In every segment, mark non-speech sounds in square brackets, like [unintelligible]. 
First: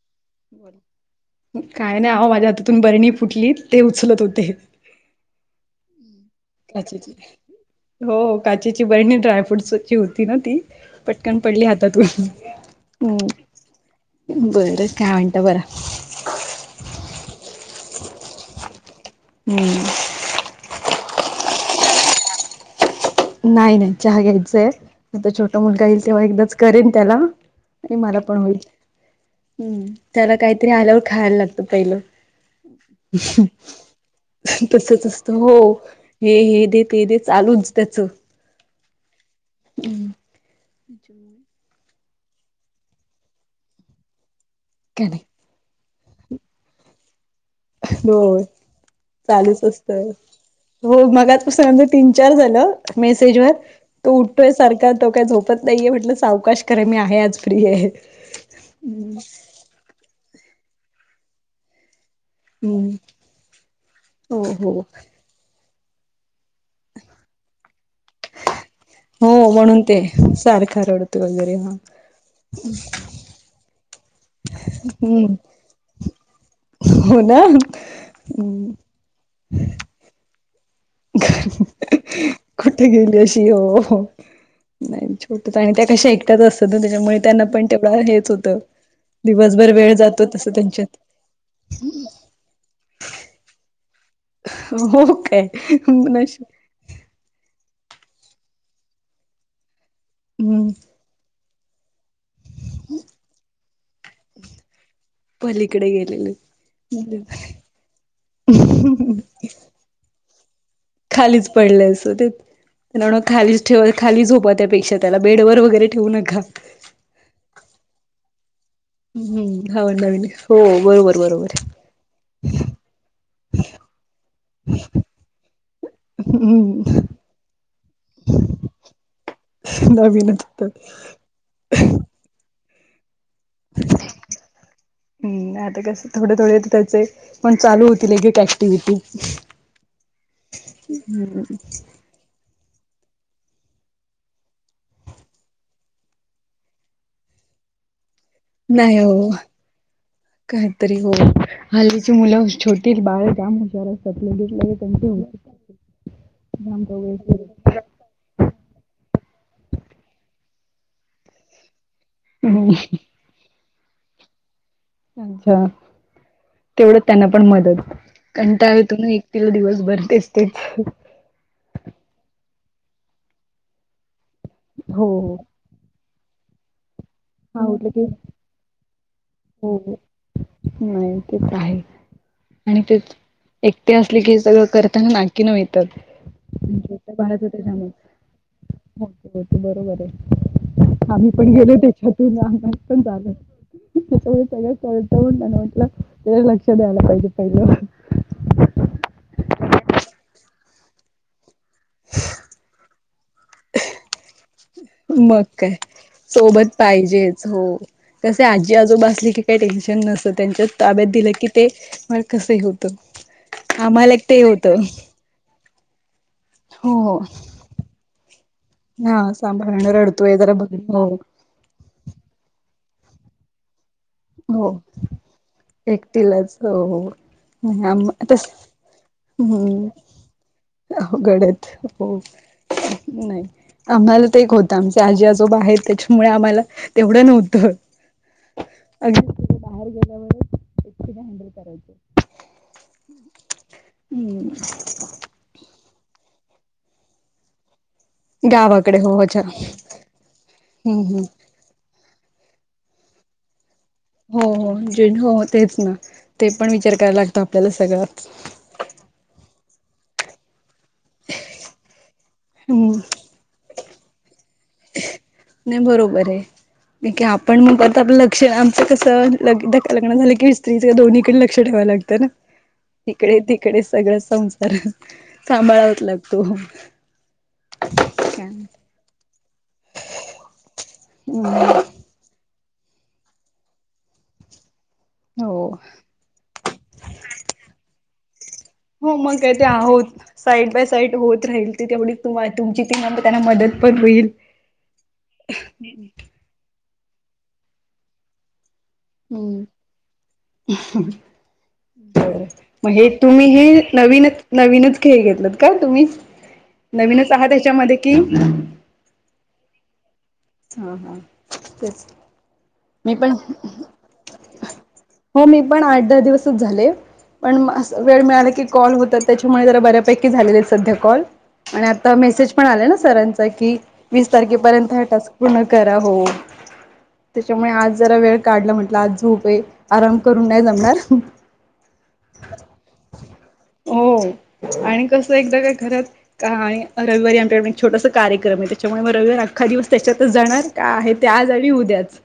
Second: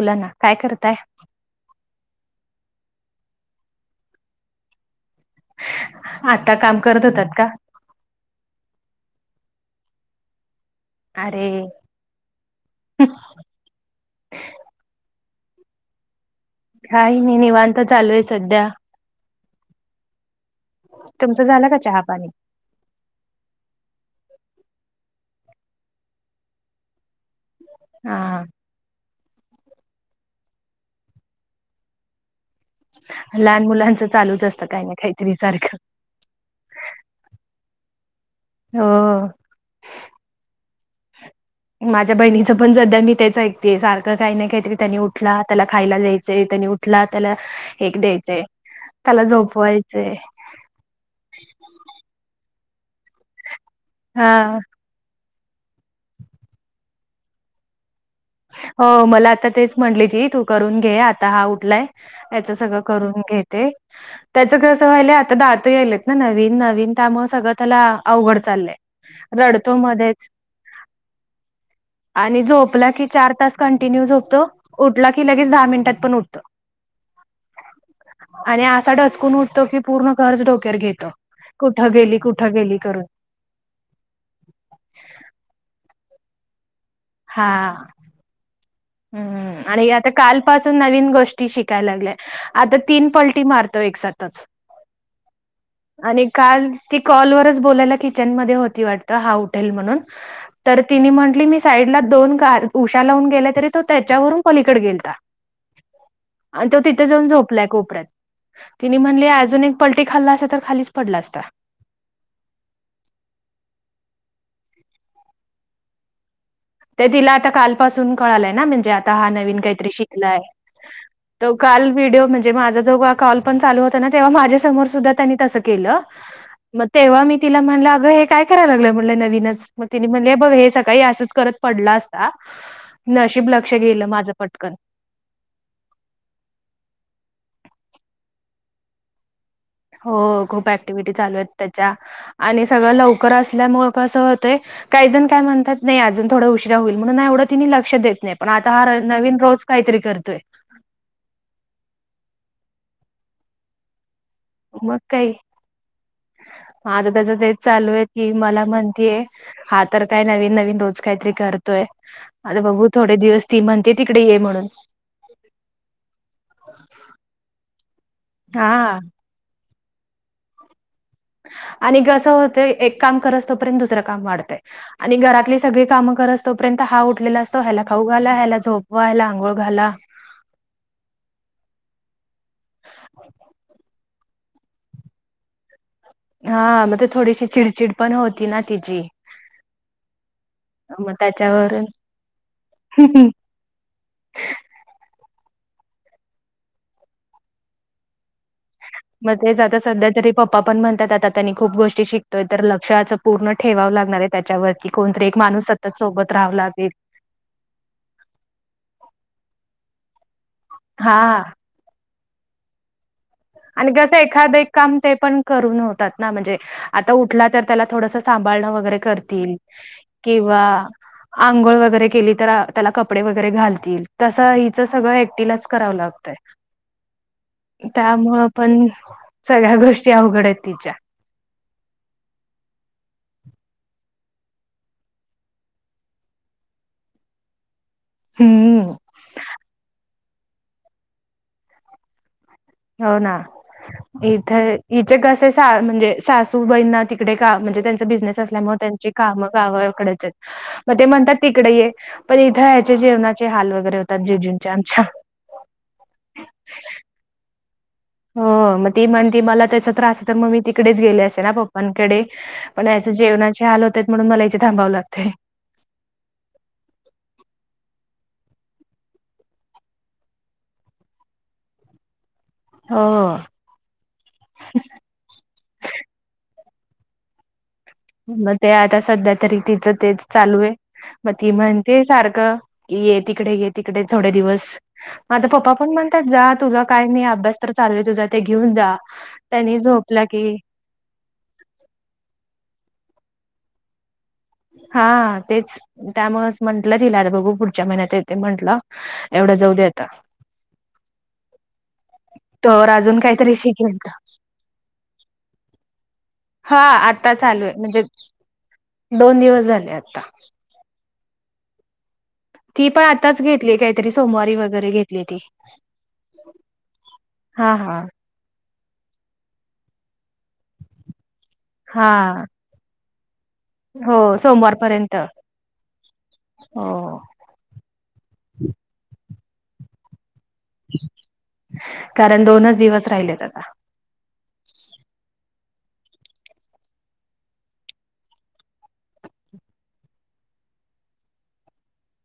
बोला ना. काय करताय काय नाही आहो माझ्या हातातून बरणी फुटली ते उचलत होते. आता काम करत काचेची होतात का हो काचेची बरणी ड्रायफ्रूटसची होती ना ती पटकन अरे पडली हातात व हम् बरं काय म्हणता बर काही नाही निवांत चालू आहे सध्या हम्म तुमचं झालं का चहापाणी? नाही नाही चहा घ्यायचंय आता छोटा मुलगा येईल तेव्हा एकदाच करेन त्याला? आणि मला पण हा होईल हम्म त्याला काहीतरी आल्यावर खायला लागतं पहिलं. लहान मुलांचं चालूच असतं काही ना तसच असत काहीतरी हो सारखं हे हे दे ते दे चालूच त्यांच. [unintelligible] हो हम्म माझ्या बहिणीचं पण सध्या मी तेच ऐकते सारखं काही ना काहीतरी त्यांनी काय नाही उठलात त्याला खायला द्यायचे त्यानी उठला त्याला ऐक हो द्यायचे त्याला चालूच असतं. झोपवायचे. हो मग पासून तीन चार झालं मेसेज वर तो उठतोय हा सारख तो काय झोप त नाहीये म्हटलं सावकाश खर मी आहे आज फ्री आहे. हो मला आता तेच म्हटले जी तू करून घे आता हा उठलाय याच सगळं हम्म करून घेते हो त्याच हो कसं व्हा आ आता दहात यालेत ना नवीन नवीन त्यामुळे सगळं त्याला अवघड चाललंय हो रडतो म्हणून ते मध्येच सारखा रडतोय वगैरे हा आणि झोपला किती चार तास कंटिन्यू होतो उठला की हम्म लगेच दहा मिनिटात पण उठतो हो ना आणि आता डचकून तोी पूर्ण कारर्जडोक्यार घेत कुठे गेली अशी हो नाही छोट आणि त्या कशा एकट्याच असतात ना त्याच्यामुळे त्यांना हा पण तेवढ हेच होत हम्म दिवसभर आणि वेळ आता जातो तस कालपासून त्यांच्यात नवीन गोष्टी शिकायला लागल्या. आता तीन पलटी मारतो एक ओकेश काल ती कॉलवरच बोलायला किचनमध्येध्ये होती वाटतं हा उठेल म्हणून हम्म तर तिने म्हटली मी साईडला दोन ग उषा लावून गेला तरी तो त्याच्यावरून पलीकडे गेलता पलीकडे आणि तो तिथे गेलेले जाऊन झोपलाय कोपऱ्यात तिने म्हणली अजून एक पलटी खाल्ला असे तर खाली खालीच पडले असो ते त्या खालीच ठेवा खाली झोपा त्यापेक्षा त्याला बेड ववर वगैरे ठेवू नका ते तिला आता कालपासून कळालंय ना म्हणजे का हम्म हा नवीन हो बरोबर बरोबर का्हड म्हण पण चालू होत ना तेव्हा माझ्या समोर सुद्धा त्यांनी तसं केलं मग हम्म तेव्हा मी तिला म्हणलं अगं हे काय करायला लागलं म्हटलं नवीनच मग तिने म्हणले नवीनच बघ होत. हे सकाळी असंच करत पडला असता नशीब लक्ष गेलं माझं पटकन हम् आता कस थोडे थोडे त्याचे पण चालू होतील एक एक ऍक्टिव्हटी हो खूप ऍक्टिव्हटी चालू आहेत त्याच्या आणि सगळं लवकर असल्यामुं कसं होतंय काही जण काय म्हणतात नाही अजून थोडा उशरा होईल म्हणून एवढं तिने लक्ष देत नाही पण आता हा नवीन रोज काहीतरी करतोय तरी हो हलीची मुलं छोटी बाळ कामजार सप घेते मग त्यांचे हो काही वै [unintelligible] ही मला म्हणतीय हा तर काय नवीन, नवीन रोज काहीतरी करत य आता हम्म बघू थोडे दिवस ती म्हणतेय तिकडे ये म्हणून. अच्छा तेवढं त्यांना पण मदत कंटाळा हा येतोन एक. तिला दिवसभर तेच, तेच. आणि कसं होतय एक काम करस तोपर्यंत दुसरं काम वाढतय हो आणि हो घरातली सगळी कामं करस तोपर्यंत हा उठलेला असतो ह्याला आवडलं की खाऊ घाला, ह्याला झोपवा, ह्याला आंघोळ हो घाला, हो नाही ते तर हाय. आणि तेच एकटे असले की सगळं करताना नाकीनऊ येतात. हां, मग ते थोडीशी चिडचिड पण होती ना तिची. [unintelligible] होत बरोबर आहे. मग आम्ही पण गेलो त्याच्यावरून त्याच्यातून आम्हाला पण जान आहे. सगळ कळत त्यांना म्हटलं ते लक्ष द्यायला पाहिजे पहिलं मग तेच आता सध्या जरी पप्पा पण म्हणतात आता त्यांनी खूप गोष्टी शिकतोय तर लक्ष पूर्ण ठेवावं लागणार आहे त्याच्यावरती कोणतरी एक माणूस सतत सोबत राहाव लागेल. जेन्स हो. तसे आजी आजोबासली की काही टेन्शन नस त्यांच्याच ताब्यात दिलं हां की ते म कस होत. आणि आम्हाला कसं एक ते एखादं होतं. काम ते पण करून होतात ना म्हणजे. हो आता हो उठला तर त्याला थोडस सांभाळणं वगैरे हा करतील सांभाळण रडतोय जरा किंवा बघ हो आंघोळ वगैरे केली तर त्याला कपडे वगैरे घालतील. तस हो हिच सगळं एकटीलाच करावं लागतय एकटीलाच हो हो नाही आम त्या तस मुळ पण सगळ्या गोष्टी अवघड आहेत तिच्या. घडत हो, नाही. आम्हाला तर एक होतं आमचे आजी, आजोबा आहेत त्याच्यामुळे आम्हाला तेवढं नव्हतं‌. हम्म, अग बाहेर गेल्यावर हँडल करायच. होना. इथे, इचे कसे म्हणजे सासू बहिण तिकडे का म्हणजे त्यां बिझनेस असल्या मुळे गावाकडे त्यांची हो अच्छा कामं गावाकडेच हायत म हम्म ते हम्म म्हणतात तिकडे ऐ पण इथं याचे जेवणाचे हाल वगैरे होते हो, हो, हो तेच ना ते पण विचार करायला लागतो आपल्याला सगळंच. हो, मग ती म्हणती मला त्याचा त्रास आहे तर मग मी त तिकडेच गेले असते ना पप्पांकडे पण हम्म यांच्या जेवणाचे हाल होतात म्हणून मला इथे थांबावं लागतय. नाही बरोबर आहे. आपण मग परत आपलं लक्ष आमंच कसं ल लग्न झालं कि स्त्री दोन्हीडे लक्ष लक्ष ठेवाव लागतन हो. तिकडे, तिकडे सगळ संसार. सांभाळावच लागतो. मग हम्म ते आता सध्या तरी तिचं तेच चालू आहे मग ती म्हण ते सारखं की ये तिकडे, ये तिकडे थोडे दिवस. आता हो पप्पा पण म्हणतात जा तुझा काय नाही अभ्यास तर चालू आहे तुझा, ते घेऊन जा. त्यांनी झोपला की. साईट होत राहील. तेवढी तुमची ती त्यांना मदत पण होईल. हा, तेच त्यामुळच म्हंटलं तिला आता बघू पुढच्या महिन्यात येते म्हंटलं. एवढं जाऊ दे आता. बर. तर मग हे अजून तुम्ही काहीतरी हे शिकेल का? नवीनच, नवीनच खेळ घेतलत का तुम्ही? हा नवीनच आता आहात चालू आहे त्याच्यामध्ये म्हणजे कि दोन दिवस झाले आता. हा, हा तेच. ती मी पण,, आताच घेतली काहीतरी सोमवारी वगैरे घेतली ती हो मी पण आठ दहा दिवसच झाले. पण हा अस हा. वेळ मिळाला कीऽ कॉल होतात, त्याच्यामुळेऽ जरा बर्या पैकी झालेले त सध्या कॉल,, आणी आता हा मेसेज ऽ पण आले ना सरांचा,, की हो वीस तारखेपर्यंत हा सोमवारपर्यंत टास्क पूर्ण करा हो.. हो. त्याच्यामुळे आज जरा वेळ काढला,, म्हटलं आज झोप आहे,, आराम करून नाही जऽ कारण दोनच दिवस राहिलेत आता. हो आणि कसं एकदा काय घरात. आणि रविवारी आमच्याकड एक छोटास कार्यक्रम आहे त्याच्यामुळे मग रविवारी अखा दिवस त्याच्यात. तर जाणार का? आहे ते आज आणि उद्याच.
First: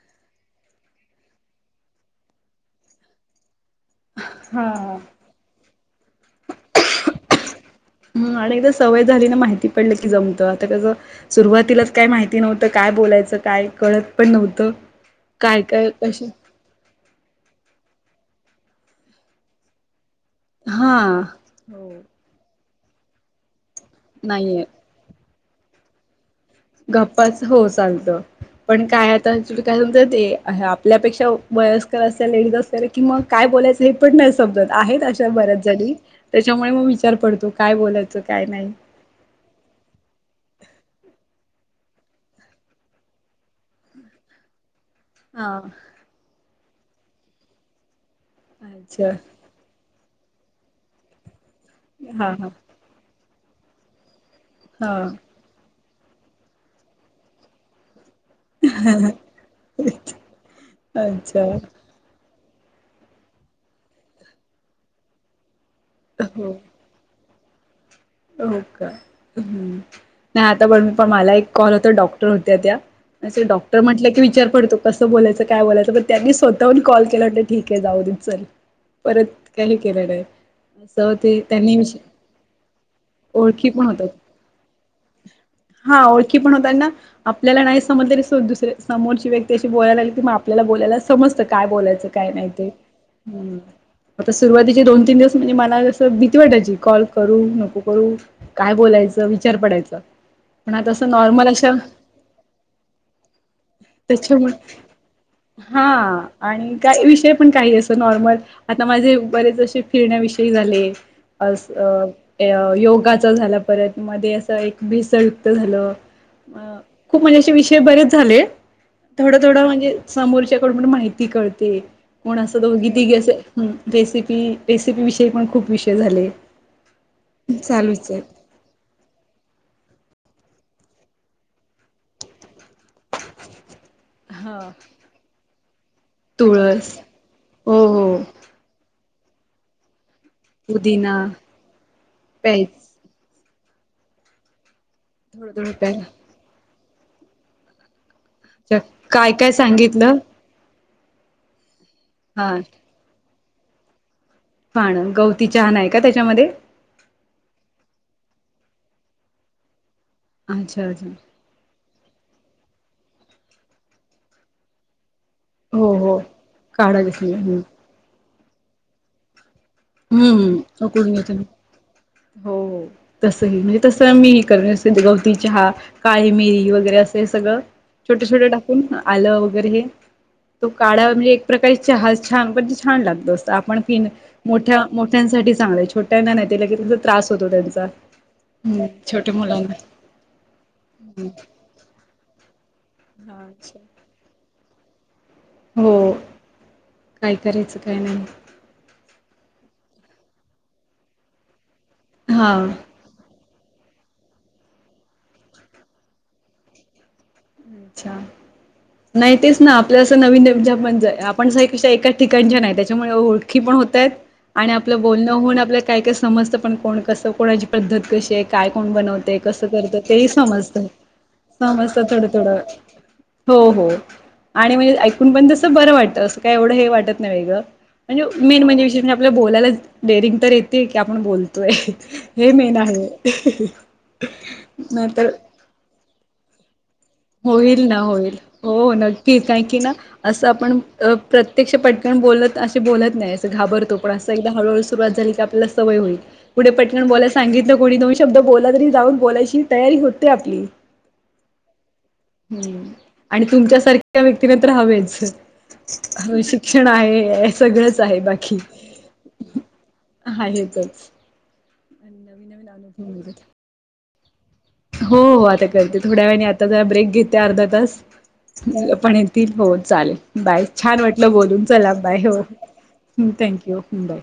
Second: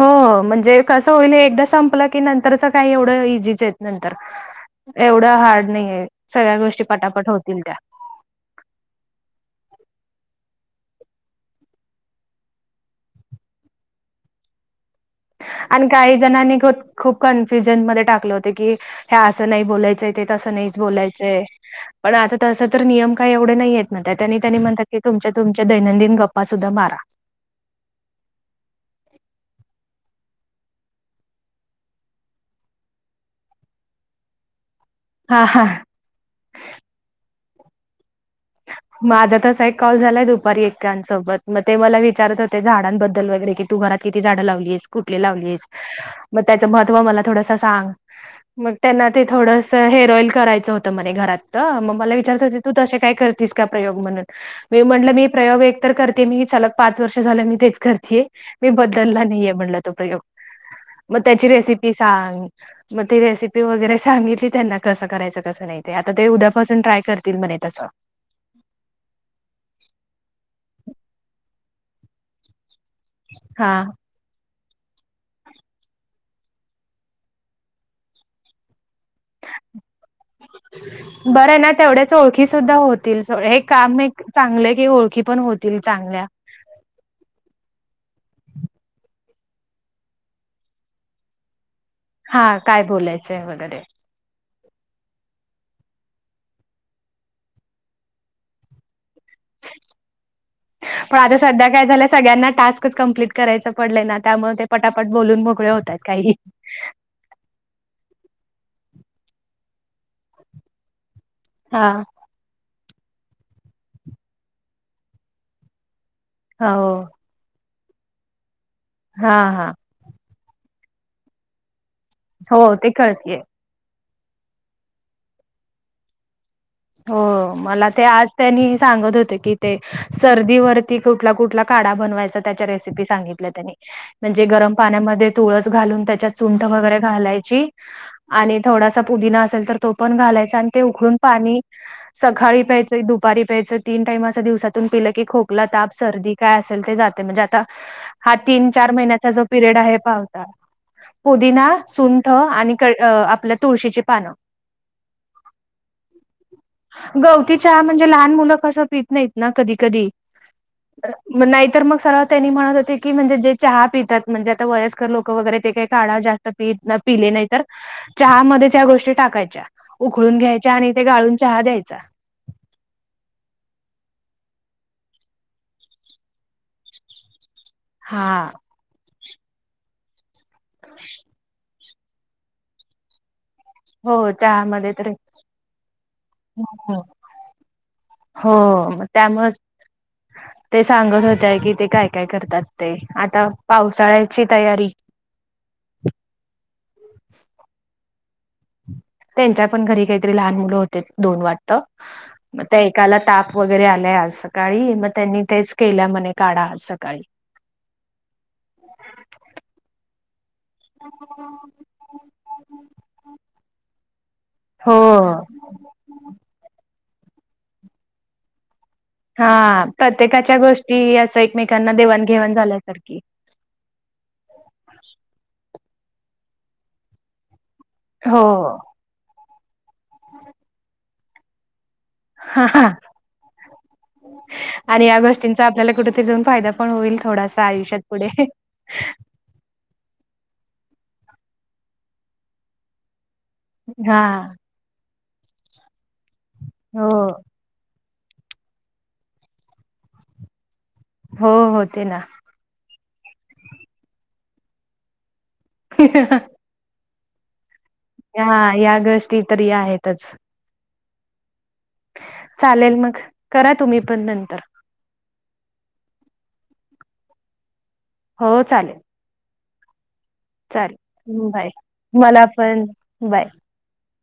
हो,, म्हणजे कसं होईल एकदा संपलं की नंतरच काही एवढं इझीच.. त नंतर हा एवढं हार्ड नाहीय, सगळ्या गोष्टी पटापट होतील त्या. हम,, आणि एकदा सवय झाली ना, माहिती पडली की जमतं, आता कसंऽ सुरुवातीलाच काय माहिती नव्हतं,, काय बोलायचं काय कळत पण नव्हतं,, काय आणि काय काही कशी जणांनी ख खूप कन्फ्युजन मध्ये टाकले होते की,, ह्या असं नाही बोलायचंयऽ ते तस नाहीच हा बोलायचं, पण आता तस तर नियम काय एवढे नाही आहेत, ळ ना त्या त्यांनी नाहीये म्हणातऽ कि तुमच्या, तुमच्या दैनंदिन गप्पा सुद्धा मारा. च हो चालत.. पण काय आता, तु काय समज ते आपल्यापेक्षा वयस्कर अस लेडीज असल्या रेऽ कि मग काय बोलायचं हे पण नाही समजत,, आहेतऽ हा बऱच हा झाली त्याच्यामुळे मग विचार पडतो काय बोलायचं काय नाही. माझा तसा एक कॉल झालाय दुपारी एांसोबत मग ते मला विचारत होते झाडांबद्दल वगैरे किती. तू घरात किती झाडं लावलीस. कुठ ला हा मग त्याच महव मला थोड सांग मग त्यां अच्छा ते थड. हेर ऑल करायचं होत घरात तर मग मला हा विचारय हा हो तू त काय? तिच का प्रयोग म्हणून मी म्हणलं मी प्रयोग एक तर करते मी चचाल पाच वर्ष झालं मी तेच करतेय. मी बदलला नाहीे म्हणल तो प्रयोग हा मग अच्छा त्याची रेसिपी ती सांग मग ती रेसिपी वगैरे सांगली क त्यांना कसं करायचं कसं नाही. ते आता ते हो उद्यापासून ट्राय करतील म्हणे तसं. हो का नाही आता पण मी पण मला एक कॉल होता डॉक्टर होत्या त्या. असे डॉक्टर हा म्हटलं की विचार पडतो. कसं बोलायचं काय बोयचंण त्यांनी स्वतःहून कॉल केला म्हट ठीक आहे जाऊ दे चल. परत काही केलं नाही. असं ते बरं ना त्यांनी विष तेवढ्याच ओळखी सुद्धा होत. हे ओळखी पण काम होतात एक चांगले की ओळखी पण होतील हा चांगल्या. ओळखी पण होताना. आपल्याला नाही समज त स दुसर्या समोरची व्यक्ती अशी बोयलागली की मग आपल्याला बोलायला समजतं काय बोलायचं. काही हा माती काय बोलायचंय हम्. वगैरे आता सुरुवातीचे दोन तीन दिवस म्हणजे मला जसं भीती वाटायची कॉल करू नको. करू काय बोलायचं विचार पडायचं. पण आता सध्या काय झाल्या सगळ्यांना टास्कच कं्प्लीट करायचं पडलेय ना त्याच्यामुळे त्यामुळे ते पटापट बोलून मोकळे. होतात हा. काही का विषय पण काही जसं नॉर्मल आता माझे बरेच असे फिरण्याविषयी झाले. हा अजून ते. योगाच झाला परत मध्ये अस एक भेसळ युक्त झालं हो खूप म्हणजे. े बरेच झाले हा थोडं थोडं हा म्हणजे समोरच्याकडून माहिती कळते. कोण असं हो ते दघीती गेस कळतेय रेसिपी रेसिपी विषयी पण खूप विषय झाले. हो मला ते चालूच आहेत आज त्यांनी सांगत होते की ते सर्दीवररती कुठला कुठला काढा बनवायचा त्याच्या रेसिपी सांगित म्हणजे हा गरम पाण्यामध्ये तुळस घालून त्याच्यात चुंठ तुळस वगैरे घालायची. हो हो आणि थोडासा पुदिना असेल तर तो पण घालायचा आणि ते उघडून पुदिना पाणी सकाळी प्यायच पहि दुपारी प्यायच. तीन टाईम अस दिवसातून पिलं की, थोडं खोकला, थोडं ताप, प्यायला सर्दी काय असेल ते जाते. म्हणजे आता, हा तीन चार महिन्याचा काय जो काय पिरियड आहे सांगितलं पा. पुदिना, सुंठ हा आणि आपल्या तुळशीची पानं. पाण. गवती चहा नाही का त्याच्यामध्ये? गवती चहा म्हणजे लहान मुलं असं पित नाहीत ना. कधी कधी. अच्छा अच्छा. नाहीतर मग सरळ त्यांनी म्हणत होते की, म्हणजे जे चहा पितात. म्हणजे आता वयस्कर लोक वगैरे ते काही हो काढा हो जास्त पित काढा पिले घेतली नाही तर, चहामध्येच या गोष्टी टाकायच्या. उखळून हम्म घ्यायच्या, आणि ते उकळून घेतो गाळून मी चहा द्यायचा. हो तसही म्हणजे तस मी कर गवती चहा. काळी मिेरी वगैरे असं हे सगळं छोटे हा छोटे टाकून, आलं वगैरे हे, तो काढा म्हणजे प्रकारे चहा छान म्हणजे छान लागतो. आपण पिन हो मोठ्या त्यामध्ये तर मोठ्यांसाठी चांगलंय. छोट्यांना नाही. दिला की ते हो लगेचच त्रास होतो त्यांचा. हो हम्म म छोट्या त्यामुळेच मुलांना ते सांगत होते की, ते काय काय करतात ते. आता पावसाळ्याची तयारी. हो. काय करायचं काय नाही. त्यांच्या पण घरी काहीतरी लहान मुलं होते. दोन वाटतं. हा म त्या त्याला ताप वगैरे आलाय आज सकाळी. मग त्यांनी तेच केल म्हणे. काढा. आज सकाळी. अच्छा. नाही तेच ना आपल्या असं, नवीन पण आपण का एका ठिकाणच्या नाही. त्याच्यामुळे ओळखी पण होतायेत. आणि हो आपलं बोलणं होऊन आपल्याला काय काय समजतं पण. कोण कसं. कोणाची पद्धत कशी आहे. काय कोण बनवतं. हा, प्रत्येकाच्या गोष्टी, असं एकमेकांना समजतं थोडं देवाणघेवाण थोडं झाल्यासारखी. हो हो. आणि म्हणजे ऐकून पण तसं बरं वाटत. असं काय एवढं हे वाटत नाही वेगळं. म्हणजे हो मेन म्हणजे विशेष म्हणजे आपल्याला बोलायला डेअरिंग तर येते. की आपण बोल तोय. हे हा मेन हा आहे. आणि नाही या तर गोष्टींचा आपल्याला कुठेतरी जाऊन, फायदा पण होईल. थोडासा होईल ना आयुष्यात पुढे होईल. हो न कि. कारकी ना. असं आपण प्रत्यक्ष पटकन बोलत असे बोलत नाहीत. घाबरतो पण हा असं एकदा हळूहळू सुरुवात झाली की, आपल्याला सवय होईल. कुठे पटकण हो बोला सांगितलं कोणी दोन शब्द बोला. तरी जाऊन बोलायची तयारी होते आपली. हो होते ना. हम्म आणि तुमच्यासारख्या व्यक्तीना तर हवेच. ह श क्षण आहे सगळंच. आहे या बाकी या गोष्टी तरी आहेतच आहेतच. नवीन चालेल अनुभव मग. मिळतात. करा तुम्ही पण नंतर. हो हो. आता करते थोड्या वेळाने. आता जरा ब्रेक घेते अर्धा तास. हो चालेल पण त हो चालेल. बाय. छान वाटलं चालेल बोलून. बाय चला बाय. हो. मला पण बाय थँक्यू. बाय.